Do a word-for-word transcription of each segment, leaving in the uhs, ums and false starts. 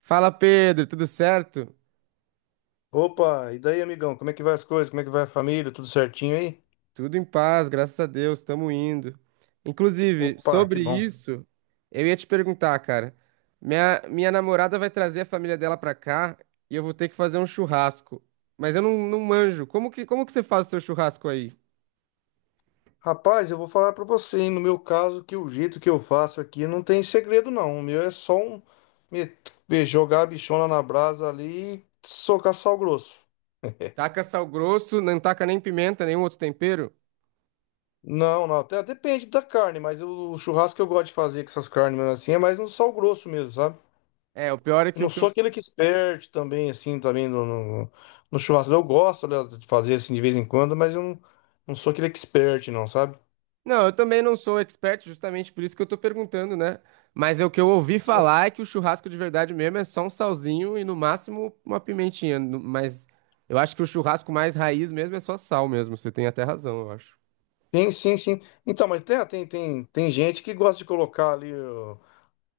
Fala Pedro, tudo certo? Opa, e daí, amigão? Como é que vai as coisas? Como é que vai a família? Tudo certinho aí? Tudo em paz, graças a Deus, estamos indo. Inclusive, Opa, que sobre bom. isso, eu ia te perguntar, cara. Minha, minha namorada vai trazer a família dela pra cá e eu vou ter que fazer um churrasco. Mas eu não, não manjo. Como que, como que você faz o seu churrasco aí? Rapaz, eu vou falar pra você, hein? No meu caso, que o jeito que eu faço aqui não tem segredo, não. O meu é só um me- me jogar a bichona na brasa ali e socar sal grosso. Taca sal grosso, não taca nem pimenta, nenhum outro tempero? Não, não, até depende da carne, mas eu- o churrasco que eu gosto de fazer com essas carnes mesmo assim é mais no sal grosso mesmo, sabe? É, o pior é Eu que não o que eu, sou aquele que experte também, assim, também no, no, no churrasco. Eu gosto, aliás, de fazer assim de vez em quando, mas eu não, não sou aquele expert, não, sabe? Não, eu também não sou expert, justamente por isso que eu tô perguntando, né? Mas é o que eu ouvi falar é que o churrasco de verdade mesmo é só um salzinho e no máximo uma pimentinha. No- Mas eu acho que o churrasco mais raiz mesmo é só sal mesmo. Você tem até razão, eu acho. Sim, sim, sim. Então, mas tem, tem, tem, tem gente que gosta de colocar ali ó,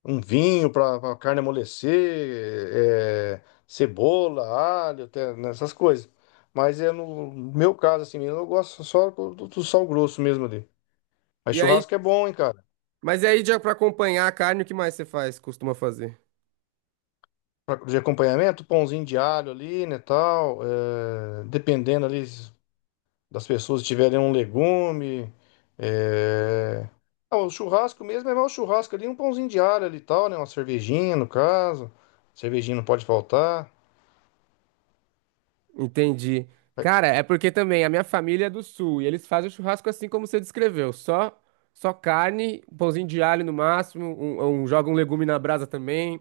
um vinho para a carne amolecer, é, cebola, alho, até nessas coisas. Mas é no meu caso, assim mesmo, eu gosto só do, do- do sal grosso mesmo ali. Mas E aí, churrasco é bom, hein, cara? mas e aí, já pra acompanhar a carne, o que mais você faz, costuma fazer? Pra- De acompanhamento, pãozinho de alho ali, né, tal. é, dependendo ali. Das pessoas tiverem um legume. é, Ah, o churrasco mesmo é mais o churrasco ali, um pãozinho de alho ali e tal, né? Uma cervejinha, no caso. Cervejinha não pode faltar. Entendi. Cara, é porque também a minha família é do sul e eles fazem o churrasco assim como você descreveu, só só carne, um pãozinho de alho no máximo, um, um- joga um legume na brasa também.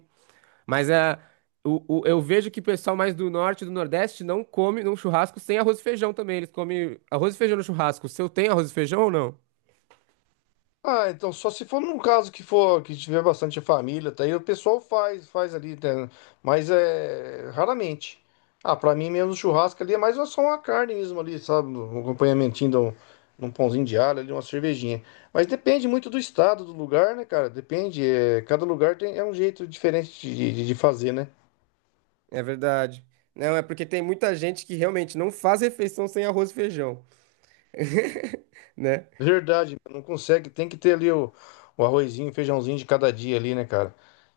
Mas é, o, o- eu vejo que o pessoal mais do norte e do nordeste não come num churrasco sem arroz e feijão também. Eles comem arroz e feijão no churrasco. O seu tem arroz e feijão ou não? Ah, então só se for num caso que for que tiver bastante família, tá aí o pessoal faz, faz ali, né? Mas é raramente. Ah, pra mim mesmo churrasco ali é mais só uma carne mesmo ali, sabe? Um acompanhamentinho de um, de um pãozinho de alho ali, uma cervejinha. Mas depende muito do estado, do lugar, né, cara? Depende. É, cada lugar tem, é um jeito diferente de, de de fazer, né? É verdade. Não, é porque tem muita gente que realmente não faz refeição sem arroz e feijão, né? Verdade, não consegue. Tem que ter ali o, o arrozinho, o feijãozinho de cada dia ali, né, cara?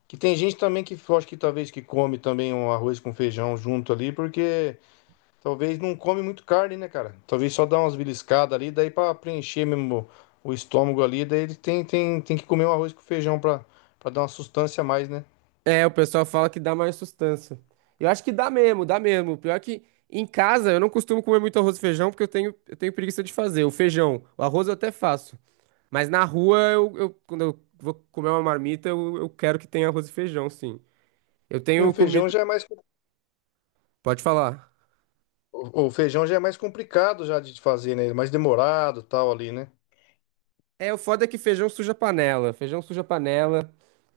Que tem gente também que eu acho que talvez que come também um arroz com feijão junto ali, porque talvez não come muito carne, né, cara? Talvez só dá umas beliscadas ali, daí pra preencher mesmo o estômago ali, daí ele tem, tem, tem que comer um arroz com feijão pra para dar uma sustância a mais, né? É, o pessoal fala que dá mais sustância. Eu acho que dá mesmo, dá mesmo. O pior é que em casa eu não costumo comer muito arroz e feijão porque eu tenho, eu tenho preguiça de fazer. O feijão, o arroz eu até faço. Mas na rua, eu, eu- quando eu vou comer uma marmita, eu, eu quero que tenha arroz e feijão, sim. Eu E tenho o feijão comido. já é mais Pode falar. o o feijão já é mais complicado já de fazer, né? Mais demorado, tal ali, né? É, o foda é que feijão suja a panela. Feijão suja a panela.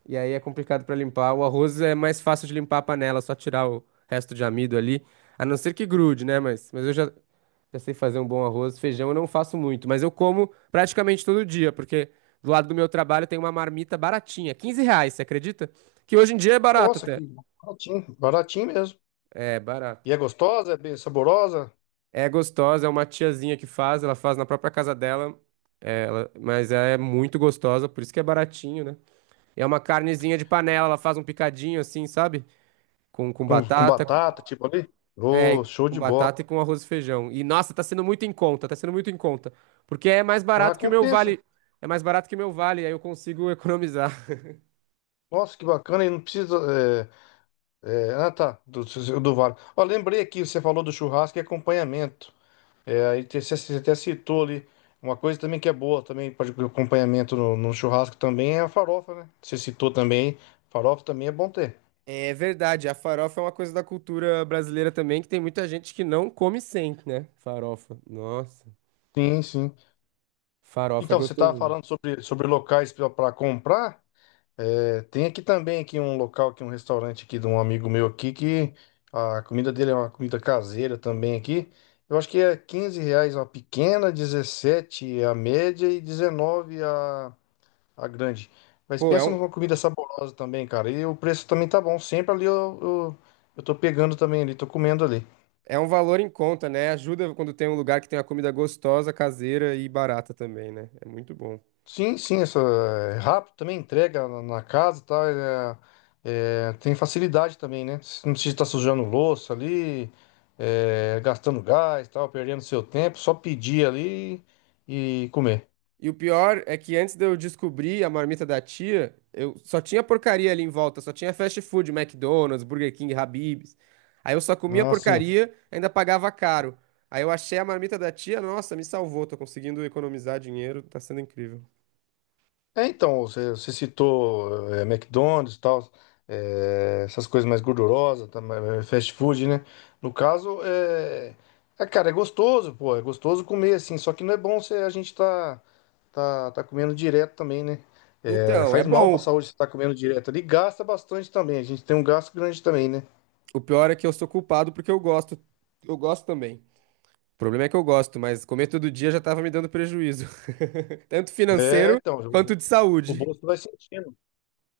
E aí é complicado pra limpar. O arroz é mais fácil de limpar a panela, só tirar o resto de amido ali. A não ser que grude, né? Mas, mas eu já, já sei fazer um bom arroz. Feijão eu não faço muito, mas eu como praticamente todo dia, porque do lado do meu trabalho tem uma marmita baratinha, quinze reais, você acredita? Que hoje em dia é barato Nossa, até. que baratinho, baratinho mesmo. É, barato. E é gostosa? É bem saborosa? É gostosa, é uma tiazinha que faz, ela faz na própria casa dela, é, ela- mas ela é muito gostosa, por isso que é baratinho, né? É uma carnezinha de panela, ela faz um picadinho assim, sabe? Com, com Com, com batata, batata, tipo ali? é, Ô, show com de bola. batata e com arroz e feijão. E nossa, tá sendo muito em conta, tá sendo muito em conta, porque é mais Ah, barato que o meu compensa. vale, é mais barato que o meu vale, aí eu consigo economizar. Nossa, que bacana. E não precisa. É, é, ah, tá. Do, do Vale. Ó, lembrei aqui, você falou do churrasco e acompanhamento. É, aí te- você, você até citou ali. Uma coisa também que é boa também para acompanhamento no, no churrasco também é a farofa, né? Você citou também. Farofa também é bom ter. É verdade, a farofa é uma coisa da cultura brasileira também, que tem muita gente que não come sem, né? Farofa, nossa, Sim, sim. farofa é Então, você estava gostosinho. falando sobre, sobre locais para comprar. É, tem aqui também aqui um local aqui um restaurante aqui de um amigo meu aqui que a comida dele é uma comida caseira também aqui. Eu acho que é quinze reais a pequena, dezessete a média e dezenove a, a grande. Mas Pô, é pensa um, numa comida saborosa também, cara. E o preço também tá bom. Sempre ali eu, eu, eu tô pegando também ali, tô comendo ali. É um valor em conta, né? Ajuda quando tem um lugar que tem uma comida gostosa, caseira e barata também, né? É muito bom. Sim, sim, essa é rápido também, entrega na na casa, tá é- é, tem facilidade também, né? Você não precisa estar sujando louça ali, é, gastando gás, tal, perdendo seu tempo, só pedir ali e comer. E o pior é que antes de eu descobrir a marmita da tia, eu só tinha porcaria ali em volta, só tinha fast food, McDonald's, Burger King, Habib's. Aí eu só comia Não, assim. porcaria, ainda pagava caro. Aí eu achei a marmita da tia, nossa, me salvou, tô conseguindo economizar dinheiro, tá sendo incrível. É, então, você, você citou é, McDonald's e tal, é, essas coisas mais gordurosas, tá, mais- mais fast food, né? No caso, é, é, cara, é gostoso, pô, é gostoso comer assim, só que não é bom se a gente tá, tá, tá comendo direto também, né? É, Então, é faz mal pra bom. saúde se tá comendo direto ali, gasta bastante também, a gente tem um gasto grande também, né? O pior é que eu sou culpado porque eu gosto, eu gosto também. O problema é que eu gosto, mas comer todo dia já estava me dando prejuízo. Tanto É, financeiro então, quanto o, de o saúde. bolso vai sentindo.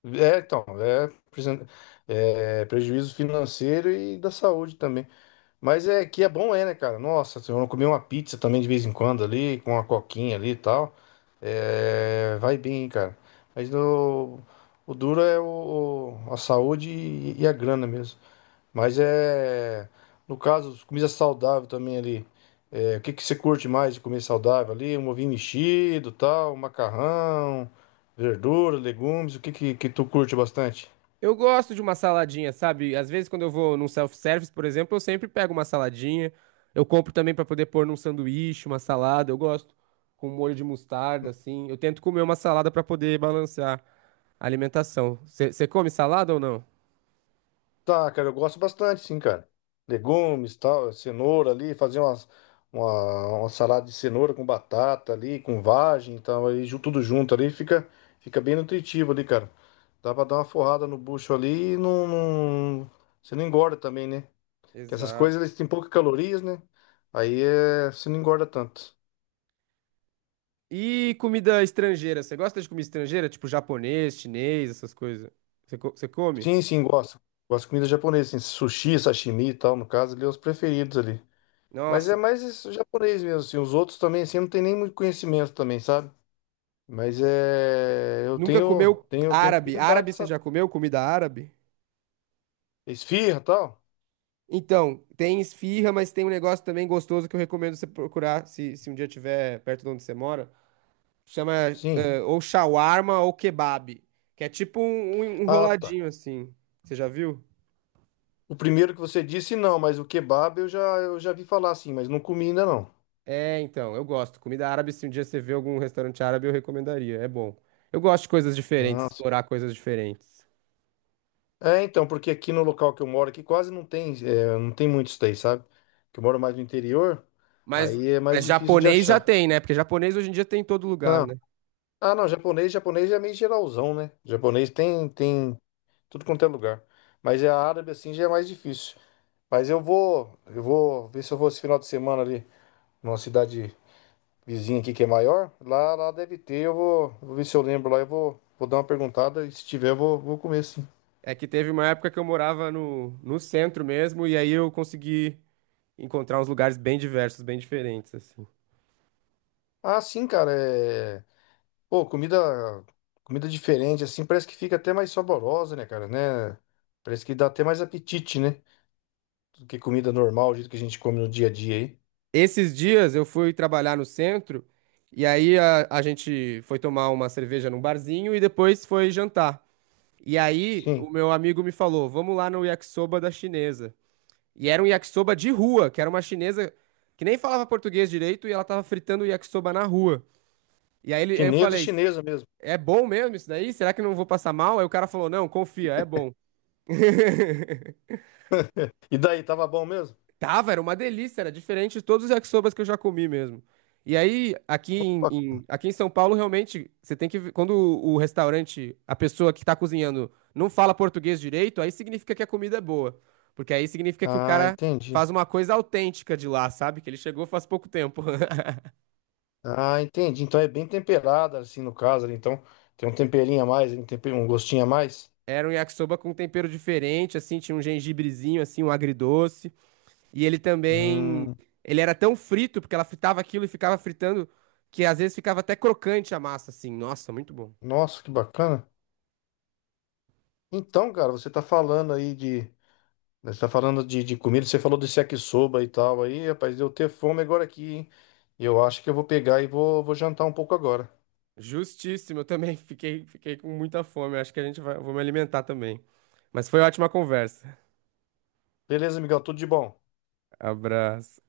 É, então, é, presen- é prejuízo financeiro e da saúde também. Mas é que é bom, é, né, cara? Nossa, se eu comer uma pizza também de vez em quando ali, com uma coquinha ali e tal, é, vai bem, hein, cara. Mas no, o duro é o, a saúde e, e a grana mesmo. Mas é, no caso, comida saudável também ali. É, o que que você curte mais de comer saudável ali? Um ovinho mexido, tal, um macarrão, verdura, legumes, o que que, que tu curte bastante? Eu gosto de uma saladinha, sabe? Às vezes, quando eu vou num self-service, por exemplo, eu sempre pego uma saladinha. Eu compro também para poder pôr num sanduíche, uma salada. Eu gosto com um molho de mostarda, assim. Eu tento comer uma salada para poder balancear a alimentação. Você come salada ou não? Tá, cara, eu gosto bastante, sim, cara. Legumes, tal, cenoura ali, fazer umas, uma, uma salada de cenoura com batata ali, com vagem, então aí ju- tudo junto ali, fica, fica bem nutritivo ali, cara. Dá pra dar uma forrada no bucho ali e não, não- você não engorda também, né? Que essas coisas, Exato. eles têm poucas calorias, né? Aí é, você não engorda tanto. E comida estrangeira? Você gosta de comida estrangeira? Tipo japonês, chinês, essas coisas? Você come? Sim, sim, gosto. Gosto de comida japonesa, assim, sushi, sashimi e tal, no caso, ali, é os preferidos ali. Mas é Nossa. mais isso, japonês mesmo, assim. Os outros também, assim, eu não tenho nem muito conhecimento também, sabe? Mas é. Eu Nunca tenho, comeu tenho, tenho árabe? Árabe curiosidade, você sabe? já comeu? Comida árabe? Esfirra tal? Então, tem esfirra, mas tem um negócio também gostoso que eu recomendo você procurar se, se um dia tiver perto de onde você mora. Chama Sim. eh, ou shawarma ou kebab, que é tipo um, um um Ah, tá. enroladinho assim. Você já viu? O primeiro que você disse, não, mas o kebab eu já, eu já vi falar assim, mas não comi ainda não. É, então, eu gosto. Comida árabe, se um dia você vê algum restaurante árabe, eu recomendaria. É bom. Eu gosto de coisas diferentes, Nossa. explorar coisas diferentes. É, então, porque aqui no local que eu moro, aqui quase não tem, é, não tem muito isso daí, sabe? Que eu moro mais no interior, Mas, aí é mais mas difícil de japonês já achar. tem, né? Porque japonês hoje em dia tem em todo lugar, Não. né? Ah, não, japonês, japonês é meio geralzão, né? Japonês tem, tem. Tudo quanto é lugar. Mas é a árabe assim já é mais difícil. Mas eu vou, eu vou ver se eu vou esse final de semana ali numa cidade vizinha aqui que é maior. Lá, lá deve ter, eu vou, vou ver se eu lembro lá, eu vou, vou dar uma perguntada e se tiver eu vou, vou comer sim. É que teve uma época que eu morava no, no centro mesmo, e aí eu consegui encontrar uns lugares bem diversos, bem diferentes, assim. Ah, sim, cara, é, pô, comida comida diferente assim, parece que fica até mais saborosa, né, cara, né? Parece que dá até mais apetite, né? Do que comida normal, o jeito que a gente come no dia a dia aí. Esses dias eu fui trabalhar no centro, e aí a, a gente foi tomar uma cerveja num barzinho e depois foi jantar. E aí o Sim. meu amigo me falou: vamos lá no yakisoba da chinesa. E era um yakisoba de rua, que era uma chinesa que nem falava português direito, e ela tava fritando o yakisoba na rua. E aí ele- eu Chinesa, falei, Chinesa mesmo. é bom mesmo isso daí? Será que eu não vou passar mal? Aí o cara falou, não, confia, é bom. E daí, tava bom mesmo? Tava, era uma delícia, era diferente de todos os yakisobas que eu já comi mesmo. E aí, aqui em, em- aqui em São Paulo, realmente, você tem que. ver- Quando o o restaurante, a pessoa que tá cozinhando, não fala português direito, aí significa que a comida é boa. Porque aí significa que o Ah, cara entendi. faz uma coisa autêntica de lá, sabe? Que ele chegou faz pouco tempo. Ah, entendi. Então é bem temperada, assim, no caso, ali. Então tem um temperinho a mais, um tempe- um gostinho a mais. Era um yakisoba com tempero diferente, assim, tinha um gengibrezinho, assim, um agridoce. E ele também, Hum, ele era tão frito, porque ela fritava aquilo e ficava fritando, que às vezes ficava até crocante a massa, assim. Nossa, muito bom. nossa, que bacana. Então, cara, você tá falando aí de. Você tá falando de, de comida, você falou desse yakisoba e tal. Aí, rapaz, deu ter fome agora aqui, hein? Eu acho que eu vou pegar e vou, vou jantar um pouco agora. Justíssimo, eu também fiquei, fiquei com muita fome. Acho que a gente vai, vou me alimentar também. Mas foi ótima conversa. Beleza, Miguel, tudo de bom. Abraço.